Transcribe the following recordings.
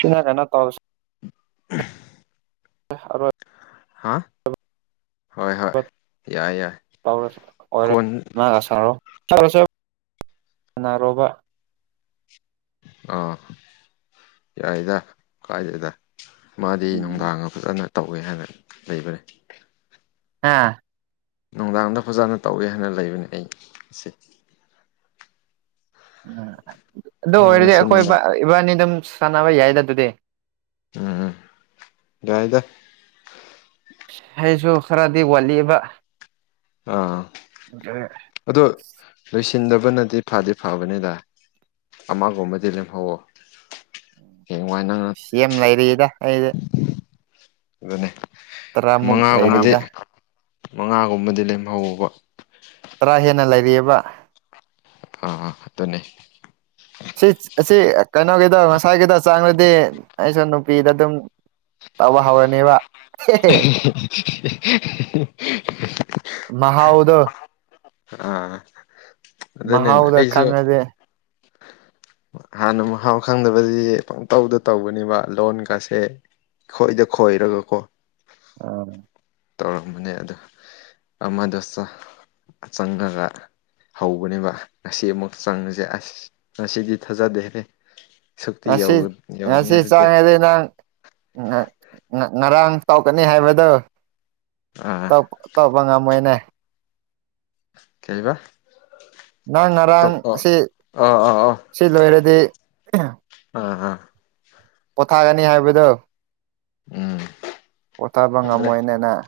ꯁꯤꯅ ꯀꯩꯅꯣ ꯇꯧꯔꯁꯦ ꯑ ꯑꯣꯏ ꯍꯥ ꯍꯣꯏ ꯍꯣꯏ ꯌꯥꯏ ꯌꯥꯏ ꯀꯣꯟ ꯅꯥꯔꯣꯕ ꯑꯥ ꯌꯥꯏꯗ ꯀꯥꯏꯗꯦꯗ ꯃꯥꯗꯤ ꯅꯨꯡꯗꯥꯡ ꯑꯃ ꯐꯖꯅ ꯇꯧꯋꯦ ꯍꯥꯏꯅ ꯂꯩꯕꯅꯤ ꯑꯥ ꯅꯨꯡꯗꯥꯡꯗ ꯐꯖꯅ ꯇꯧꯏꯦ ꯍꯥꯏꯅ ꯂꯩꯕꯅꯦ ꯑꯩ ꯑꯁꯤ ꯎꯝ ꯑꯗꯨ ꯑꯣꯏꯔꯗꯤ ꯍꯥꯟꯅꯁꯨ ꯑꯩꯈꯣꯏ ꯏ ꯅꯨꯡꯗꯥꯡ ꯏꯕꯥꯅꯤ ꯑꯗꯨꯝ ꯁꯥꯟꯅꯕ ꯌꯥꯏꯗ ꯑꯗꯨꯗꯤ ꯎꯝ ꯎꯝ ꯌꯥꯏꯗ ꯑꯩꯁꯨ ꯈꯔꯗꯤ ꯋꯥꯠꯂꯤꯕ ꯑꯥ ꯑꯗꯣ ꯂꯣꯏꯁꯤꯟꯗꯕꯅꯗꯤ ꯐꯗꯤ ꯐꯕꯅꯤꯗ ꯑꯃꯒꯨꯝꯕꯗꯤ ꯂꯦꯝꯍꯧꯋꯣ ꯍꯦꯡ ꯋꯥꯏ ꯅꯪ ꯁꯤꯦꯝ ꯂꯩꯔꯤꯗ ꯑꯩꯗꯤ ꯑꯗꯨꯅꯤ ꯇꯔꯥꯃꯨꯛ ꯃꯉꯥꯒꯨꯝꯕꯗꯤ ꯂꯩꯔꯤꯗ ꯃꯉꯥꯒꯨꯝꯕꯗꯤ ꯂꯦꯝꯍꯧꯕ ꯇꯔꯥ ꯍꯦꯟꯅ ꯂꯩꯔꯤꯕꯔꯤꯑꯕ ꯑꯥ ꯑꯥ ꯑꯗꯨꯅꯦ ꯁꯤ ꯁꯤ ꯀꯩꯅꯣꯒꯤꯗꯣ ꯉꯁꯥꯏꯒꯤꯗ ꯆꯥꯡꯗꯗꯤ ꯑꯩꯁꯨ ꯅꯨꯄꯤꯗ ꯑꯗꯨꯝ ꯇꯕ ꯍꯕꯅꯦꯕ ꯑꯩꯅꯥ ꯃꯍꯥꯎꯗꯣ꯫ ꯑꯥ ꯑꯗꯨꯅꯤꯅꯦ ꯃꯍꯥꯎꯗꯣ ꯑꯩꯖꯨ꯫ ꯈꯪꯉꯗꯤ ꯍꯥꯟꯅ ꯃꯍꯥꯎ ꯈꯪꯗꯕꯒꯤ ꯄꯪꯇꯧꯗ ꯇꯧꯕꯅꯦꯕ ꯂꯣꯟꯒꯥꯁꯦ꯫ ꯈꯣꯏꯗ ꯈꯣꯏꯔꯒ ꯀꯣ꯫ ꯑꯥ ꯇꯧꯔꯝꯕꯅꯦ ꯑꯗꯣ ꯑꯃꯗꯣꯆ ꯆꯪꯒꯗ꯭ꯔ꯫ ꯍꯧꯕꯅꯦꯕ ꯉꯁꯤ ꯑꯃꯨꯛ ꯆꯪꯉꯖꯦ ꯑꯁ ꯉꯁꯤꯗꯤ ꯊꯥꯖꯗꯦꯍꯦ꯫ ꯁꯨꯛꯇꯤ ꯉꯁꯤ ꯌꯧꯒꯅꯤ ꯉꯁꯤ ꯍꯥꯏꯕꯗꯤ ꯆꯥꯔꯗꯤ ꯅꯪ꯫ ꯉꯥ ꯉꯥ ꯉꯔꯥꯡ ꯇꯧꯒꯅꯤ ꯍꯥꯏꯕꯗꯣ꯫ ꯑꯥ ꯇꯧꯕ ꯉꯝꯃꯣꯏꯅꯦ꯫ ꯀꯩꯕ꯫ ꯅꯪ ꯉꯔꯥꯡ ꯑꯣ ꯑꯁꯤ ꯑꯥ ꯁꯤ ꯂꯣꯏꯔꯗꯤ ꯑ ꯑ꯫ ꯄꯣꯊꯥꯒꯅꯤ ꯍꯥꯏꯕꯗꯣ ꯎꯝ ꯄꯣꯊꯥꯕ ꯈꯪꯗ꯭ꯔꯦ ꯉꯝꯃꯣꯏꯅꯦ ꯅꯪ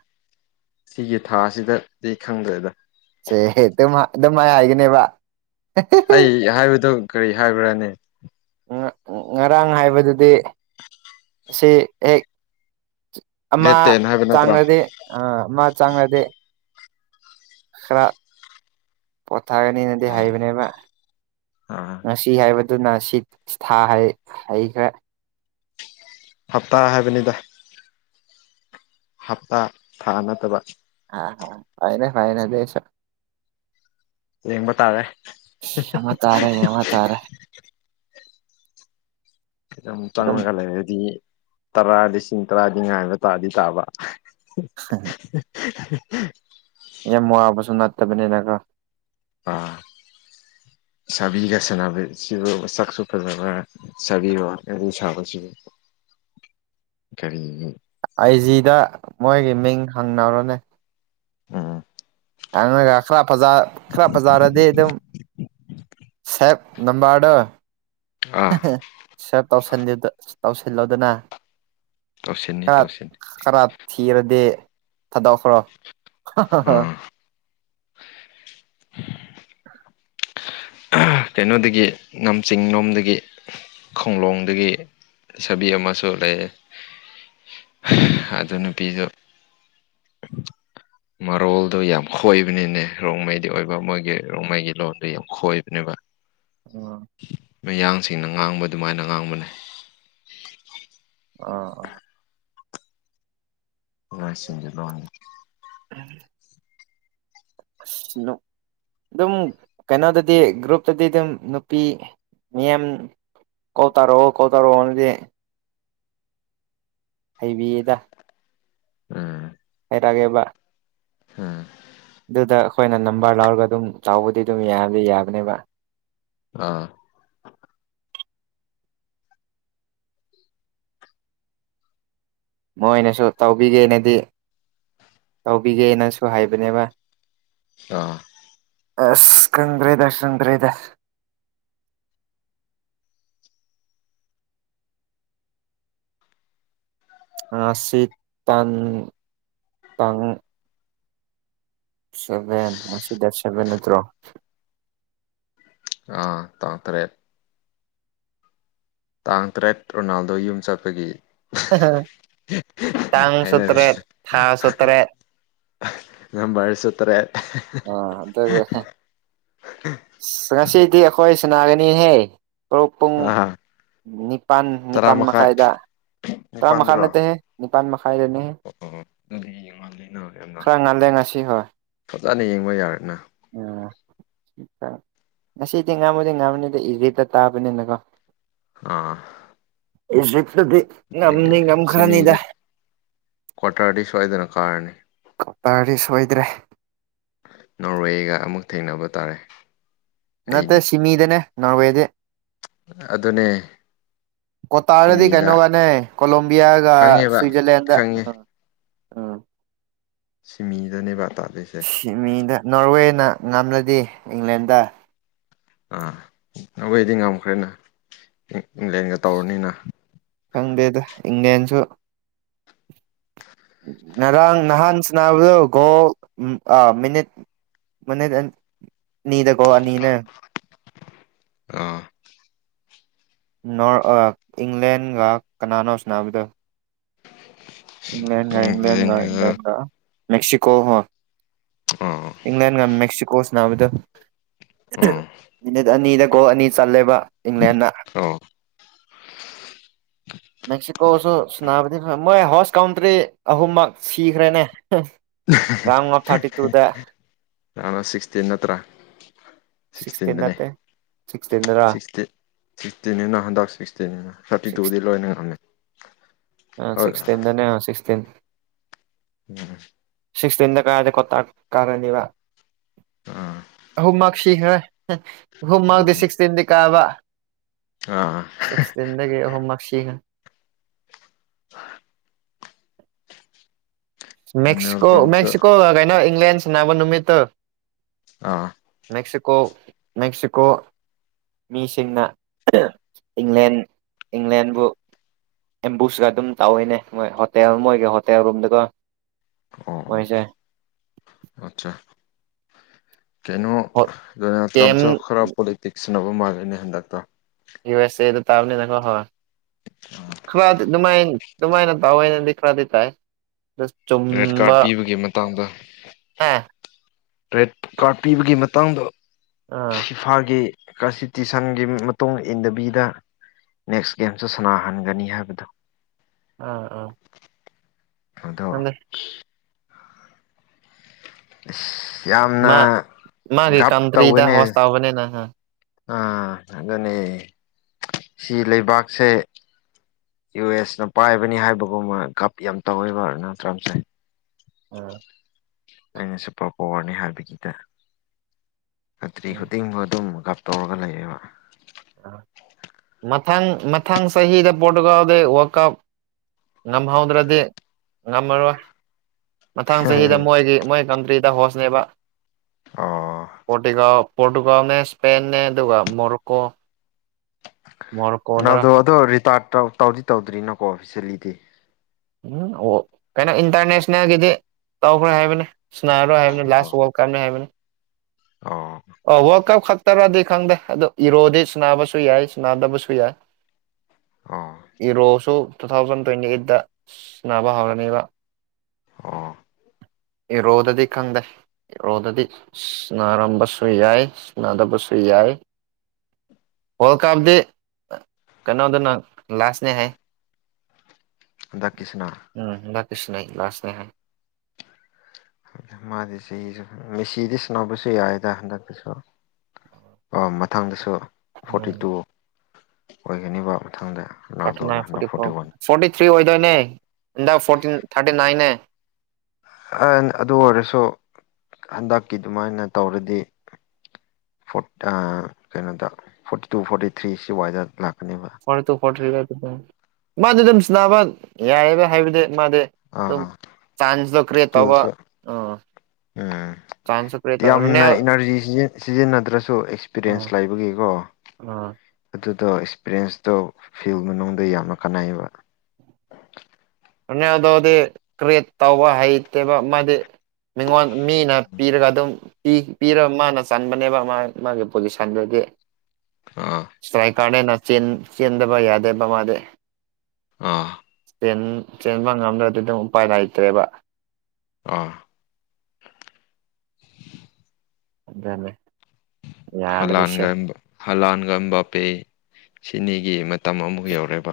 ꯁꯤꯒꯤ ꯊꯥꯁꯤꯗꯗꯤ ꯈꯪꯗ꯭ꯔꯦꯗ꯫ ꯁꯦ ꯑꯗꯨ ꯑꯗꯨ ꯃꯥꯏ ꯍꯥꯏꯒꯅꯦꯕ꯫ ꯑꯩ ꯍꯥꯏꯕꯗꯣ ꯀꯔꯤ ꯍꯥꯏꯕ꯭ꯔꯅꯦ꯫ ꯉꯔꯥꯡ ꯍꯥꯏꯕꯗꯨꯗꯤ ꯑꯁꯤ ꯍꯦꯛ ꯗꯦꯠ ꯑꯃ ꯇꯦꯟ ꯍꯥꯏꯕ ꯅꯠꯇ꯭ꯔꯣ ꯆꯥꯡꯉꯗꯤ ꯑ ꯑꯃ ꯆꯥꯡꯂꯗꯤ꯫ ꯈꯔ ꯄꯣꯊꯥꯒꯅꯤ ꯗꯦ ꯍꯥꯏꯕꯅꯦꯕ ꯑꯥ ꯉꯁꯤ ꯍꯥꯏꯕ꯫ ꯑꯗꯨꯅ ꯁꯤ ꯊꯥ ꯍꯩꯈ꯭ꯔꯦ꯫ ꯍꯥꯞꯇꯥ ꯍꯥꯏꯕꯅꯤꯗ꯫ ꯍꯥꯞꯇꯥ ꯊꯥ ꯅꯠꯇꯕ꯫ ꯑꯍꯥ ꯐꯥꯏꯅꯦ ꯐꯥꯏꯅꯦ ꯑꯗꯨꯏꯁꯨ꯫ ꯌꯦꯡꯕ ꯇꯥꯔꯦ꯫ ꯌꯦꯡꯕꯇꯥꯔꯦ ꯌꯦꯡꯕꯇꯥꯔꯦ꯫ ꯑꯗꯨꯝ ꯆꯪꯂꯒ ꯂꯩꯔꯗꯤ ꯇꯔꯥ ꯂꯤꯁꯤꯡ ꯇꯔꯥꯗꯤ ꯉꯥꯏꯕ ꯇꯥꯗꯤ ꯇꯥꯕ꯫ [inaudible] ꯌꯥꯝ ꯋꯥꯕꯁꯨ ꯅꯠꯇꯕꯅꯤꯅꯒꯣ ꯑ ꯁꯕꯤꯒ ꯁꯥꯅꯕ [inaudible] ꯁꯛꯁꯨ ꯐꯖꯕ꯭ꯔ꯫ [inaudible] ꯋꯥꯔꯤ ꯁꯥꯕꯁꯤ ꯀꯔꯤ꯫ ꯑꯥꯏꯖꯤꯗ ꯃꯣꯏꯒꯤ ꯃꯤꯡ ꯍꯪꯅꯔꯣꯅꯦ꯫ ꯎꯝ꯫ ꯑꯗꯨꯒ ꯈꯦ ꯐꯖ ꯈꯔ ꯐꯖꯥꯔꯗꯤ ꯑꯗꯨꯝ ꯁꯦꯞ ꯅꯝꯕꯔꯗꯣ꯫ ꯑꯥ ꯁꯦꯞ ꯇꯧꯁꯟꯗꯦꯗ ꯇꯧꯁꯤꯜꯂꯣꯗꯅ꯫ ꯇꯧꯁꯤꯟꯅꯤ ꯈꯔ ꯇꯧꯁꯤꯟꯅꯤ ꯈꯔ ꯊꯤꯔꯗꯤ ꯊꯥꯗꯣꯛꯈ꯭ꯔꯣ꯫ ꯎꯝ ꯀꯩꯅꯣꯗꯒꯤ ꯅꯝꯖꯤꯡꯂꯣꯝꯗꯒꯤ ꯈꯣꯡꯂꯣꯡꯗꯒꯤ꯫ ꯁꯥꯕꯤ ꯑꯃꯁꯨ ꯂꯩꯌꯦ ꯑꯗꯨ ꯅꯨꯄꯤꯗꯨ [unintelligible] ꯃꯔꯣꯜꯗꯣ ꯌꯥꯝ ꯈꯣꯏꯕꯅꯤꯅꯦ ꯔꯣꯡꯃꯩꯗꯤ ꯑꯣꯏꯕ ꯃꯣꯏꯒꯤ ꯔꯣꯡꯃꯩꯒꯤ ꯂꯣꯟꯗꯣ ꯌꯥꯝ ꯈꯣꯏꯕꯅꯦꯕ꯫ ꯑꯥ ꯃꯌꯥꯡꯁꯤꯡꯅ ꯉꯥꯡꯕ ꯑꯗꯨꯃꯥꯏꯅ ꯉꯥꯡꯕꯅꯦ꯫ ꯑꯥ ꯑꯥ꯫ ꯢꯃꯥ ꯁꯤꯡꯒꯤ ꯂꯣꯟ꯫ [unintelligible] ꯑꯁ ꯅꯨꯞ ꯑꯗꯨꯝ ꯀꯩꯅꯣꯗꯗꯤ ꯒ꯭ꯔꯨꯞꯇꯗꯤ ꯑꯗꯨꯝ ꯅꯨꯄꯤ ꯃꯤꯌꯥꯝ ꯀꯣꯂ ꯇꯥꯔꯛꯣ ꯀꯣꯜ ꯇꯥꯔꯛꯑꯣꯅꯗꯤ꯫ ꯍꯩꯕꯤꯌꯦꯗ ꯎꯝ ꯇꯒꯦꯕ꯫ ꯎꯝ ꯑꯗꯨꯗ ꯑꯩꯈꯣꯏꯅ ꯅꯝꯕꯔ ꯂꯧꯔꯒ ꯑꯗꯨꯝ ꯆꯥꯎꯕꯨꯗꯤ ꯑꯗꯨꯝ ꯌꯥꯗꯤ ꯌꯥꯕꯅꯦꯕ ꯑꯥ ꯃꯣꯏꯅꯁꯨ ꯇꯧꯕꯤꯒꯦꯅꯗꯤ꯫ ꯇꯧꯕꯤꯒꯦꯅꯁꯨ ꯍꯥꯏꯕꯅꯦꯕ꯫ ꯑꯥ ꯑꯁꯥ ꯀꯟ꯭ꯔꯦꯗ ꯀꯟ꯭ꯔꯦꯗ ꯫ ꯉꯥꯁꯤ ꯇꯥꯟ ꯇꯥꯡ ꯁꯕꯦꯟ ꯉꯁꯤ ꯗꯥꯇꯦ ꯁꯕꯦꯟ ꯅꯠꯇ꯭ꯔꯣ ꯑꯥ ꯇꯥꯡ ꯇꯔꯦꯠ ꯇꯥꯡ ꯇꯔꯦꯠ ꯔꯣꯅꯥꯜꯗꯣ ꯌꯨꯝ ꯆꯠꯄꯒꯤ꯫ ꯇꯥꯡꯁꯨ ꯍꯥꯏꯅꯔꯤ ꯇ꯭ꯔꯦ ꯊꯥꯁꯨ ꯇ꯭ꯔꯦ꯫ ꯅꯥꯝꯕꯥꯔꯁꯨ ꯇꯔꯦꯠ꯫ ꯑꯥ ꯑꯗꯨꯒ ꯉꯁꯤꯗꯤ ꯑꯩꯈꯣꯏ ꯁꯅꯥꯒꯅꯤꯍꯦ ꯄꯨꯛ ꯄꯨꯡ ꯑꯥ ꯅꯤꯄꯥꯟ ꯇꯔꯥ ꯅꯤꯄꯥꯟ ꯃꯈꯥꯏ ꯃꯈꯥꯏꯗ ꯀꯔꯥ ꯃ ꯃꯈꯥꯟ ꯂꯩꯦ ꯍ ꯅꯤꯄꯥꯥꯟ ꯃ ꯃꯈꯥ ꯂꯩꯅꯦ꯫ ꯑꯣ ꯑꯣ ꯑꯗꯨꯗꯤ ꯌꯦꯡꯉꯛꯑꯅꯤꯅ ꯌꯥꯝꯅ ꯈꯔ ꯉꯜꯂꯦ ꯉꯁꯤ ꯐꯖꯅ ꯌꯦꯡꯕ ꯌꯥꯔꯦꯅ ꯎꯥ ꯉꯁꯤꯗꯤ ꯉꯥꯡꯝꯃꯨꯗꯤ ꯉꯥꯡꯃꯨꯅꯤꯗ ꯏꯖꯦꯗ ꯇꯥꯕꯅꯤꯅꯀꯣ ꯑꯥ ꯏꯖꯤꯖꯤꯛꯇꯗꯤ ꯑꯗꯒꯤ ꯉꯝꯅꯤ ꯉꯝꯈ꯭ꯔꯅꯤꯗ ꯀ꯭ꯋꯥꯇꯥꯔꯥꯗꯤ ꯁ꯭ꯋꯥꯗꯅ ꯀꯥꯔꯅꯤ꯫ ꯀꯇꯥꯔꯗꯤ ꯁꯣꯏꯗ꯭ꯔꯦ꯫ ꯅꯣꯔꯋꯦꯒ ꯑꯃꯨꯛ ꯊꯦꯡꯅꯕ ꯇꯥꯔꯦ꯫ ꯅꯠꯇꯦ ꯑꯩꯅꯤ ꯁꯤꯃꯤ ꯏꯗꯦꯅꯦ ꯅꯔꯋꯦꯗꯦ꯫ ꯑꯗꯨꯅꯦ꯫ ꯀꯣꯇꯥꯔꯗꯤ ꯁꯤꯃꯤꯗ ꯀꯩꯅꯣꯒꯅꯦ ꯀꯣꯂꯣꯝꯕꯤꯌꯥꯒ ꯈꯪꯉꯦꯕ ꯁ꯭ꯋꯤꯖꯔꯂꯦꯟꯗ ꯈꯪꯉꯦ ꯑꯥ ꯁꯤꯃꯤꯗꯅꯦꯕ ꯇꯥꯗꯣꯏꯁꯦ꯫ ꯃꯤꯗ ꯅꯣꯔꯋꯦꯅ ꯉꯝꯂꯗꯤ ꯏꯪꯂꯦꯟꯗ ꯑꯥ ꯅꯈꯣꯏ ꯑꯩꯗꯤ ꯉꯝꯈ꯭ꯔꯦꯅ ꯏꯪꯂꯦꯟꯒ ꯇꯧꯔꯅꯤꯅ꯫ ꯈꯪꯗꯦꯗ ꯏꯪꯂꯌꯥꯦꯟꯁꯨ ꯉꯔꯥꯡ ꯅꯍꯥꯟ ꯁꯥꯟꯅꯕꯗꯨ ꯒꯣ ꯃꯤꯅꯤꯠ ꯃꯅꯤꯠ ꯑꯅꯤꯗ ꯒꯣꯂꯥ ꯑꯅꯤꯅꯦ꯫ ꯑꯥ ꯅꯣꯔ ꯏꯪꯂꯦꯟꯒ ꯀꯅꯥꯅꯣ ꯁꯅꯥꯕꯗꯣ꯫ ꯏꯪ꯭ꯂꯒ ꯏꯪ꯭ꯂꯦꯟꯒ ꯏꯪꯂꯦꯟꯒ ꯏꯪꯂ꯭ꯂꯦꯟꯒ ꯃꯦꯛꯁꯤꯀꯣ ꯍꯣꯏ ꯫ ꯑꯣ ꯏꯪꯪꯂꯦꯟꯒ ꯃꯦꯛꯁꯤꯀꯣ ꯁꯅꯥꯕꯗꯣ꯫ ꯑꯣ ꯃꯤꯅꯤꯠ ꯑꯅꯤꯗ ꯒꯣꯜ ꯑꯅꯤ ꯆꯜꯂꯦꯕ ꯏꯪꯂꯦꯟꯅ꯫ ꯑꯣ ꯃꯦꯛꯁꯤꯀꯣꯁꯨ ꯁꯨꯕꯗꯤ ꯃꯣꯏ ꯍꯥꯎꯁ ꯀꯥꯎꯟꯇ꯭ꯔꯤ ꯑꯍꯨꯝꯃꯛ ꯁꯤꯈ꯭ꯔꯦꯅꯦ꯫ ꯑ ꯔꯣꯟꯗ ꯑꯣꯕ ꯁꯤꯛꯁꯇꯤꯟ ꯅꯠꯇ꯭ꯔꯥ ꯁꯤꯛꯁꯇꯤꯟ ꯁꯤꯛꯁꯇꯤꯟꯗꯅꯦ ꯅꯠꯇꯦ ꯁꯤꯛꯁꯇꯤꯟꯗꯔꯥ ꯁꯤꯛꯁꯇꯤꯟ ꯁꯤꯛꯁꯇꯤꯟꯅꯤꯅ ꯍꯟꯗꯛ ꯁꯤꯛꯁꯇꯤꯟꯅꯤꯅ꯫ ꯊꯥꯔꯇꯤ ꯇꯨꯗꯤ ꯂꯣꯏꯅ ꯉꯝꯃꯦ ꯍꯣꯏ ꯁꯤꯁꯇꯤꯟ꯫ ꯎꯝ ꯁꯤꯛꯁꯇꯤꯟꯗ ꯀꯥꯏꯗ ꯀꯣꯇꯥ ꯀꯥꯔꯅꯤꯕ ꯑꯥ ꯑꯍꯨꯝꯃꯛ ꯁꯤꯈ꯭ꯔꯦ ꯑꯍꯨꯝꯃꯛꯗꯤ ꯎꯝ ꯁꯤꯛꯁꯇꯤꯟꯗꯤ ꯀꯥꯕ ꯑꯥ ꯗꯒꯤꯒꯤ ꯍꯣꯝꯋꯔꯛ ꯁꯒ꯭ꯔ ꯗꯣꯅꯦꯜ ꯃꯦꯛꯁꯤꯀꯣ ꯇ꯭ꯔꯝꯁꯨ ꯃꯦꯛꯁꯤꯀꯣ ꯀꯩꯅꯣ ꯏꯪꯪꯂ꯭ꯂꯦꯟꯁꯅꯥꯕ ꯅꯨꯃꯤꯠꯇ ꯑꯥ ꯃꯦꯛꯦꯛꯁꯤꯀꯣ ꯃꯦꯛꯦꯛꯁꯤꯀꯣ ꯃꯤꯁꯤꯡꯅ ꯏꯪꯂꯦꯟ ꯏꯪꯂꯦꯟꯕꯨ ꯑꯦꯝꯕꯨꯁꯀ ꯑꯗꯨꯝ ꯇꯧꯋꯏꯅꯦ ꯃꯣꯏ ꯍꯣꯇꯦꯜ ꯃꯣꯏꯒ ꯍꯣꯇꯦꯜ ꯔꯨꯝꯝꯗꯒꯣ ꯑꯣꯏꯣꯏꯁꯦ ꯑꯆꯥ ꯀꯩꯅꯣ ꯒꯦꯝ ꯇ꯭ꯔꯝꯁꯨ ꯈꯔꯞ ꯄꯣꯂꯤꯇꯤꯛꯁꯅꯕ ꯃꯥꯜꯂꯅꯦ ꯍꯟꯗꯛꯇ ꯌꯨ ꯑꯦꯁ ꯑꯦꯗ ꯇꯥꯕꯅꯤ ꯅ ꯍꯣꯏ ꯑꯗꯨꯃꯥꯏ ꯑꯗꯨꯃꯥꯏꯅ ꯇꯥꯑꯣꯏꯅꯗꯤ ꯈꯔꯗꯤ ꯇꯥꯏ ꯔꯦꯠ ꯆꯨꯝꯕ ꯀꯥꯔꯠ ꯄꯤꯕꯒꯤ ꯃꯇꯥꯡꯗ ꯑꯥ ꯔꯦꯠ ꯀꯥꯔꯠ ꯄꯤꯕꯒꯤ ꯃꯇꯥꯡꯗ ꯑꯥ ꯏꯝꯐꯥꯜꯒꯤ ꯀꯟꯁꯇꯤꯇ꯭ꯌꯨꯁꯟꯒꯤ ꯃꯇꯨꯡ ꯏꯟꯗꯕꯤꯗ ꯅꯦꯛꯁ ꯒꯦꯝꯁꯨ ꯁꯥꯟꯅꯥꯍꯟꯒꯅꯤ ꯍꯥꯏꯕꯗꯣ ꯑꯥ ꯑ ꯑꯗꯣ ꯏꯁꯁ ꯌꯥꯝꯅ ꯃꯥ ꯃꯥꯒꯤ ꯒꯞ ꯀꯟꯇ꯭ꯔꯤꯗ ꯇꯧꯒꯅꯤ ꯍꯣꯁ ꯇꯧꯕꯅꯤꯅ ꯍꯥ ꯑꯥ ꯑꯗꯨꯅꯤ ꯁꯤ ꯂꯩꯕꯥꯛꯁꯦ ꯌꯨ ꯑꯦꯁꯅ ꯄꯥꯏꯕꯅꯤ ꯍꯥꯏꯕꯒꯨꯝꯕ ꯀꯞ ꯌꯥꯝ ꯇꯧꯋꯦꯕ ꯅꯠꯇ꯭ꯔꯝ ꯇꯥꯏ ꯎꯝ ꯑꯩꯅ ꯁꯨꯄꯔ ꯄꯋꯥꯔꯅꯤ ꯍꯥꯏꯕꯒꯤꯗ ꯈꯇ꯭ꯔꯤ ꯈꯨꯗꯤꯡꯃ ꯑꯗꯨꯝ ꯇꯧꯔꯒ ꯂꯩꯌꯦꯕ ꯃꯊꯪ ꯃꯊꯪ ꯆꯍꯤꯗ ꯄꯣꯠꯇꯨꯀꯗꯩ ꯋꯥꯀꯞ ꯉꯝꯍꯧꯗ꯭ꯔꯗꯤ ꯉꯝꯃꯔꯣꯏ ꯃꯊꯥꯡ ꯆꯍꯤꯗ ꯃꯣꯏꯒꯤ ꯃꯣꯏ ꯀꯟꯇ꯭ꯔꯤꯗ ꯍꯣꯁꯅꯦꯕ ꯑꯣ ꯄꯣꯔꯇꯤꯒꯥꯎ ꯄꯣꯔꯇꯨꯒꯥꯜꯅꯦ ꯁ꯭ꯄꯦꯟꯅꯦ ꯑꯗꯨꯒ ꯃꯣꯔꯣꯛꯀꯣ ꯅꯅꯥꯗꯣ ꯑꯗꯣ ꯔꯤꯇꯥꯔ ꯇꯧꯗꯤ ꯇꯧꯗ꯭ꯔꯤꯅꯀꯣ ꯑꯣꯐꯤꯁꯦꯜꯂꯤꯗꯤ ꯎꯝ ꯑꯣ ꯀꯩꯅꯣ ꯏꯟꯇꯔꯅꯦꯁꯅꯦꯜꯒꯤꯗꯤ ꯇꯧꯈ꯭ꯔꯣꯏ ꯍꯥꯏꯕꯅꯤ ꯁꯅꯔꯣꯏ ꯍꯥꯏꯕꯅꯤ ꯑꯣ ꯂꯥꯁ ꯋꯥ ꯀ ꯍꯥꯏꯕꯅꯤ ꯑꯣ ꯑꯣ ꯋꯥꯔꯜ ꯀꯞ ꯈꯛꯇꯔꯗꯤ ꯈꯪꯗꯦ ꯑꯗꯨꯣ ꯏꯔꯣꯗꯤ ꯁꯕꯁꯨ ꯌꯥꯏ ꯁꯅꯥꯗꯕꯁꯨ ꯌꯥꯏ ꯑꯣ ꯏꯔꯣꯁꯨ ꯇꯨ ꯊꯥꯎꯖꯟ ꯇ꯭ꯋꯦꯟꯇꯤ ꯑꯩꯠꯇ ꯁꯟꯅꯕ ꯍꯧꯔꯅꯤꯕ ꯑꯥ ꯏꯔꯣꯗꯗꯤ ꯈꯪꯗꯦ ꯏꯔꯣꯗꯗꯤ ꯁꯅꯔꯝꯕꯁꯨ ꯁ ꯌꯥꯏ ꯁꯨꯅꯗꯕꯁꯨ ꯌꯥꯏ ꯋꯥꯔꯜ ꯀꯞꯗꯤ ꯀꯩꯅꯣꯗꯅ ꯂꯥꯁꯅꯦ ꯍꯥꯏ [unintelligible] ꯑꯗꯀꯤ ꯁꯅ ꯎꯝ ꯂꯀꯤꯁꯨꯅ ꯂꯥꯁꯅꯦ ꯍꯥꯏ ꯃꯥꯗꯤ ꯆ ꯃꯦꯁꯤꯗꯤꯁ ꯅꯕꯁ ꯍꯥꯏꯗ ꯑꯟꯗ ꯄꯨꯁꯨꯣ ꯃꯊꯪꯗꯁꯨ ꯐꯣꯔꯇꯤ ꯎꯝ ꯇꯨ ꯑꯣꯏꯒꯅꯤꯕ ꯃꯊꯪꯗ ꯊꯥꯔꯇꯤ ꯅꯥꯏꯟ ꯍꯟ forty one four forty three ꯑꯣꯏꯗꯣꯏꯅꯦ ꯍꯟꯗꯛ ꯐꯣꯔꯇꯤꯟ ꯊꯥꯔꯇꯤ ꯅꯥꯏꯟꯅꯦ ꯑꯗꯨ ꯑꯣꯏꯔꯁꯨ ꯍꯟꯗꯛꯀꯤ ꯑꯗꯨꯃꯥꯏꯅ ꯇꯧꯔꯗꯤ ꯀꯩꯅꯣꯗ ꯐꯣꯔꯇꯤ ꯇꯨ ꯐꯣꯔꯇꯤ ꯊ꯭ꯔꯤ ꯁꯤ ꯋꯥꯏꯗ ꯂꯥꯛꯀꯅꯦꯕ ꯐꯣꯔ ꯇꯨ ꯐꯣꯔ ꯊ꯭ꯔꯤ ꯃꯥꯗꯤ ꯑꯗꯨꯝ ꯁꯤꯅꯕ ꯌꯥꯏꯑꯕ ꯍꯥꯏꯕꯗꯤ ꯃꯥꯗꯤ ꯝ ꯑꯥ ꯆꯥꯟꯁꯗ ꯀ꯭ꯔꯦ ꯇꯧꯕ ꯏꯁꯀꯤꯜꯁꯨ ꯑꯥ ꯎꯝ [unintelligible] ꯁꯥꯏꯟꯁꯦ [unintelligible] ꯌꯥꯝꯅ ꯏꯅꯔꯖꯤ ꯁꯤꯖꯤꯟ ꯁꯤꯖꯤꯟꯅꯗ꯭ꯔꯁꯨ ꯑꯥ ꯑꯦꯛꯁꯄꯤꯔꯤꯌꯦꯟꯁ ꯂꯩꯕꯒꯤꯀꯣ ꯑꯥ ꯑꯗꯨꯗꯣ ꯑꯦꯛꯁꯄꯔꯤꯌꯦꯟꯁꯇꯣ ꯍꯥꯌꯦꯡ ꯅꯥꯉꯣꯟꯗ ꯌꯥꯝꯅ ꯀꯥꯟꯅꯩꯌꯦꯕ ꯅꯦꯗꯗꯤ ꯀꯔꯤꯠ ꯇꯧꯕ ꯍꯩꯇꯦꯕ ꯃꯥꯗꯤ [unintelligible] ꯃꯤꯉꯣꯟ ꯃꯤꯅ ꯄꯤꯔꯒ ꯑꯗꯨꯝ ꯄꯤ ꯄꯤꯔ ꯃꯥꯅ ꯆꯟꯕꯅꯦꯕ ꯃꯥ ꯃꯥꯒꯤ ꯄꯣꯖꯤꯁꯟꯗꯨꯗꯤ ꯑꯥ ꯐꯦꯀꯥꯅꯦꯅ ꯆꯤꯟ ꯆꯤꯟꯗꯕ ꯌꯥꯗꯦꯕ ꯃꯥꯗꯦ [unintelligible] ꯑꯥ ꯆꯦꯟꯕ ꯉꯝꯗ꯭ꯔꯗꯤ ꯑꯗꯨꯝ ꯎꯄꯥꯏ ꯂꯩꯇ꯭ꯔꯦꯕ ꯑꯥ ꯑꯗꯨꯅꯦ ꯌꯥꯗ꯭ꯔꯤꯁꯦ ꯍꯂꯥꯟꯒ ꯍꯂꯥꯟꯒ ꯕꯄꯦ ꯁꯤꯅꯤꯒꯤ ꯃꯇꯝ ꯑꯃꯨꯛ ꯌꯧꯔꯦꯕ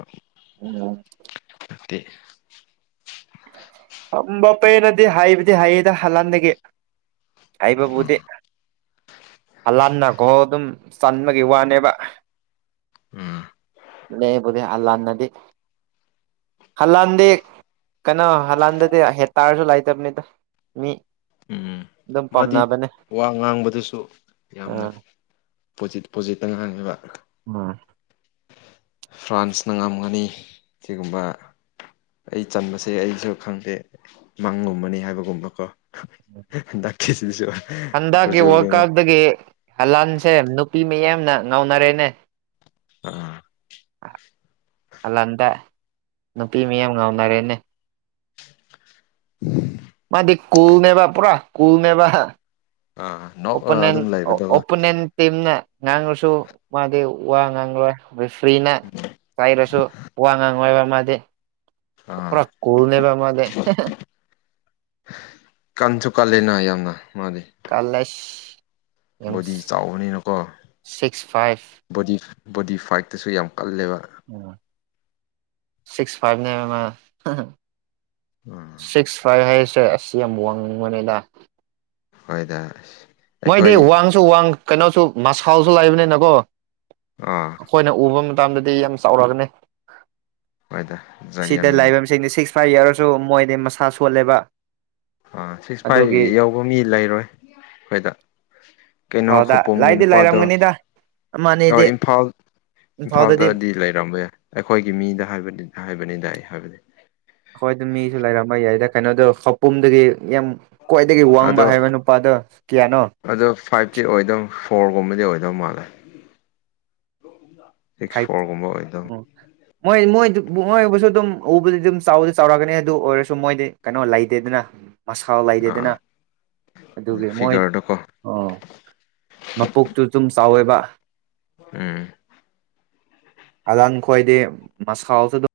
ꯎꯝ [inaudible] ꯕꯄꯦꯅꯗꯤ ꯍꯩꯕꯗꯤ ꯍꯩ ꯑꯦꯗ ꯍꯂꯥꯟꯗꯒꯤ ꯎꯝ ꯍꯥꯏꯕꯕꯨꯗꯤ ꯍꯂꯥꯟꯅ ꯒꯣꯜ ꯑꯗꯨꯝ ꯆꯟꯕꯒꯤ ꯋꯥꯅꯦꯕ ꯎꯝ ꯂꯦꯕꯨꯗꯤ ꯍꯜꯂꯥꯟꯅꯗꯤ ꯍꯜꯂꯥꯟꯗꯤ [unintelligible] ꯀꯩꯅꯣ ꯍꯂꯥꯟꯗꯗꯤ ꯍꯦꯗ ꯇꯥꯔꯁꯨ ꯂꯩꯇꯝꯅꯤꯗ ꯃꯤ ꯎꯝ ꯑꯗꯨꯝ ꯃꯥꯗꯤ ꯄꯥꯝꯅꯕꯅꯦ ꯋꯥ ꯉꯥꯡꯕꯗꯁꯨ ꯌꯥꯝꯅ ꯑꯥ ꯄꯣꯖꯤꯠ ꯄꯣꯖꯤꯠꯇ ꯉ ꯉꯥꯡꯉꯦꯕ ꯎꯝ ꯐ꯭ꯔꯥꯟꯁꯅ ꯉꯝꯒꯅꯤ ꯁꯤꯒꯨꯝꯕ ꯑꯩ ꯆꯟꯕꯁꯦ ꯑꯩꯁꯨ ꯈꯪꯗꯦ ꯃꯪꯒꯨꯝꯕꯅꯤ ꯍꯥꯏꯕꯒꯨꯝꯕꯀꯣ ꯗꯥꯛꯁꯤꯁꯨ [unintelligible] ꯍꯟꯗꯛꯀꯤ ꯋꯥꯔꯜ ꯀꯞꯇꯒꯤ ꯍꯂꯥꯟꯁꯦ ꯅꯨꯄꯤ ꯃꯤꯌꯥꯝꯅ ꯉꯥꯎꯅꯔꯦꯅꯦ ꯑꯥ ꯍꯥꯂꯥꯟꯗ ꯅꯨꯄꯤ ꯃꯤꯌꯥꯝ ꯉꯥꯎꯅꯔꯦꯅꯦ ꯃꯥꯗꯤ ꯀꯨꯜ ꯅꯦꯕ ꯄꯨꯔ ꯀꯨꯜ ꯅꯦꯕ ꯍꯥ ꯑꯥ ꯅꯣꯛꯑ ꯑꯣꯄꯅꯦꯟ ꯑꯗꯨꯝ ꯂꯩꯕꯗꯨꯒ ꯑꯣꯄꯅꯦꯟ ꯇꯤꯝꯅ ꯉꯥꯡꯂꯁꯨ ꯃꯥꯗꯤ ꯋꯥ ꯉꯥꯡꯂ ꯔꯤꯐ꯭ꯔꯤꯅ ꯆꯥꯏꯔꯁꯨ ꯋꯥ ꯉꯥꯡꯂꯦꯕ ꯃꯥꯗꯤ ꯑꯥ ꯄꯨꯔꯥ ꯀꯨꯜ ꯅꯦꯕ ꯃꯥꯗꯤ ꯀꯟꯁꯨ ꯀꯜꯂꯦꯅ ꯌꯥꯝꯅ ꯃꯥꯗꯤ ꯀꯜꯂꯦ ꯁꯤ ꯕꯣꯗꯤ ꯆꯥꯎꯕꯅꯤꯅꯀꯣ ꯁꯤꯛꯁ ꯐꯥꯏꯚ ꯕꯣꯗꯤ ꯕꯣꯗꯤ ꯐꯥꯏꯠꯇꯁꯨ ꯌꯥꯝ ꯀꯜꯂꯦꯕ ꯎꯝ ꯁꯤꯛꯁ ꯐꯥꯏꯚꯅꯦ ꯃꯥ ꯎꯝ ꯁꯤꯛꯁ ꯐꯥꯏꯚ ꯍꯥꯏꯁꯦ ꯑꯁ ꯌꯥꯝ ꯋꯥꯡꯕꯅꯤꯗ ꯍꯣꯏꯗ ꯃꯣꯏꯗꯤ ꯑꯩꯈꯣꯏ ꯋꯥꯡꯁꯨ ꯋꯥꯡ ꯀꯩꯅꯣꯁꯨ ꯃꯁꯥꯜꯁꯨ ꯂꯩꯕꯅꯤꯅꯀꯣ ꯑꯥ ꯑꯩꯈꯣꯏꯅ ꯎꯕ ꯃꯇꯝꯗꯗꯤ ꯌꯥꯝ ꯆꯥꯎꯔꯒꯅꯤ ꯍꯣꯏꯗ ꯁꯤꯗ ꯖꯌꯦꯟ ꯂꯩꯕꯁꯤꯡꯗꯤ ꯁꯤꯛꯁ ꯐꯥꯏꯚ ꯌꯥꯔꯁꯨ ꯃꯣꯏꯗꯤ ꯃꯁꯥ ꯁꯣꯜꯂꯦꯕ ꯑꯥ ꯁꯤꯛꯁ ꯑꯗꯨꯒꯤ ꯐꯥꯏꯚ ꯌꯧꯕ ꯃꯤ ꯂꯩꯔꯣꯏ ꯑꯩꯈꯣꯏꯗ ꯀꯩꯅꯣ ꯏꯝꯐꯥꯜꯗ ꯈꯣꯄꯣꯝꯒꯤ ꯂꯥꯏꯗꯤ ꯅꯨꯄꯥꯗꯣ ꯂꯩꯔꯝꯒꯅꯤꯗ ꯑ ꯑꯃꯅꯤꯗꯤ ꯏꯝꯐꯥꯜ ꯏꯝꯐꯥꯜꯗꯗꯤ ꯂꯩꯔꯝꯕ ꯌꯥꯏ ꯑꯩꯈꯣꯏꯒꯤ ꯃꯤꯗ ꯍꯥꯏꯕ ꯍꯥꯏꯕꯅꯤꯗ ꯑꯩ ꯍꯥꯏꯕꯗꯤ ꯑꯩꯈꯣꯏ ꯗꯨ ꯃꯤꯁꯨ ꯂꯩꯔꯝꯕ ꯌꯥꯏꯗ ꯀꯩꯅꯣꯗꯣ ꯐꯥꯎꯄꯨꯝꯗꯒꯤ ꯌꯥꯝ ꯈ꯭ꯋꯥꯏꯗꯒꯤ ꯑꯗꯣ ꯋꯥꯡꯕ ꯍꯥꯏꯕ ꯅꯨꯄꯥꯗꯣ ꯀꯌꯥꯅꯣ ꯑꯗꯣ ꯐꯥꯏꯚꯇꯤ ꯑꯣꯏꯗꯧ ꯐꯣꯔꯒꯨꯝꯕꯗꯤ ꯑꯣꯏꯗꯧ ꯃꯥꯜꯂꯦ ꯁꯤꯛꯁ ꯐꯥꯏꯚ ꯐꯣꯔꯒꯨꯝꯕ ꯑꯣꯏꯗꯨꯝ ꯎꯝ ꯃꯣꯏ ꯃꯣꯏꯗꯤ ꯕꯨꯉꯣꯍꯣꯏꯕꯁꯨ ꯑꯗꯨꯝ ꯎꯕꯗꯤ ꯑꯗꯨꯝ ꯆꯥꯎꯕꯗꯤ ꯆꯥꯎꯔꯛꯀꯅꯤ ꯑꯗꯨ ꯑꯣꯏꯔꯁꯨ ꯃꯣꯏꯗꯤ ꯀꯩꯅꯣ ꯂꯩꯇꯦꯗꯅ ꯃꯁꯥꯎ ꯂꯩꯇꯦꯗꯅ ꯑꯥ ꯑꯗꯨꯒꯤ ꯃꯣꯏ ꯐꯤꯒꯔꯗꯣꯀꯣ ꯑꯣ ꯃꯄꯣꯛꯇꯨ ꯗꯨꯝ ꯆꯥꯎꯌꯦꯕ ꯎꯝ ꯍꯂꯥꯟ ꯈꯣꯏꯗꯤ ꯃꯁꯥꯎꯁꯨ ꯑꯗꯨꯝ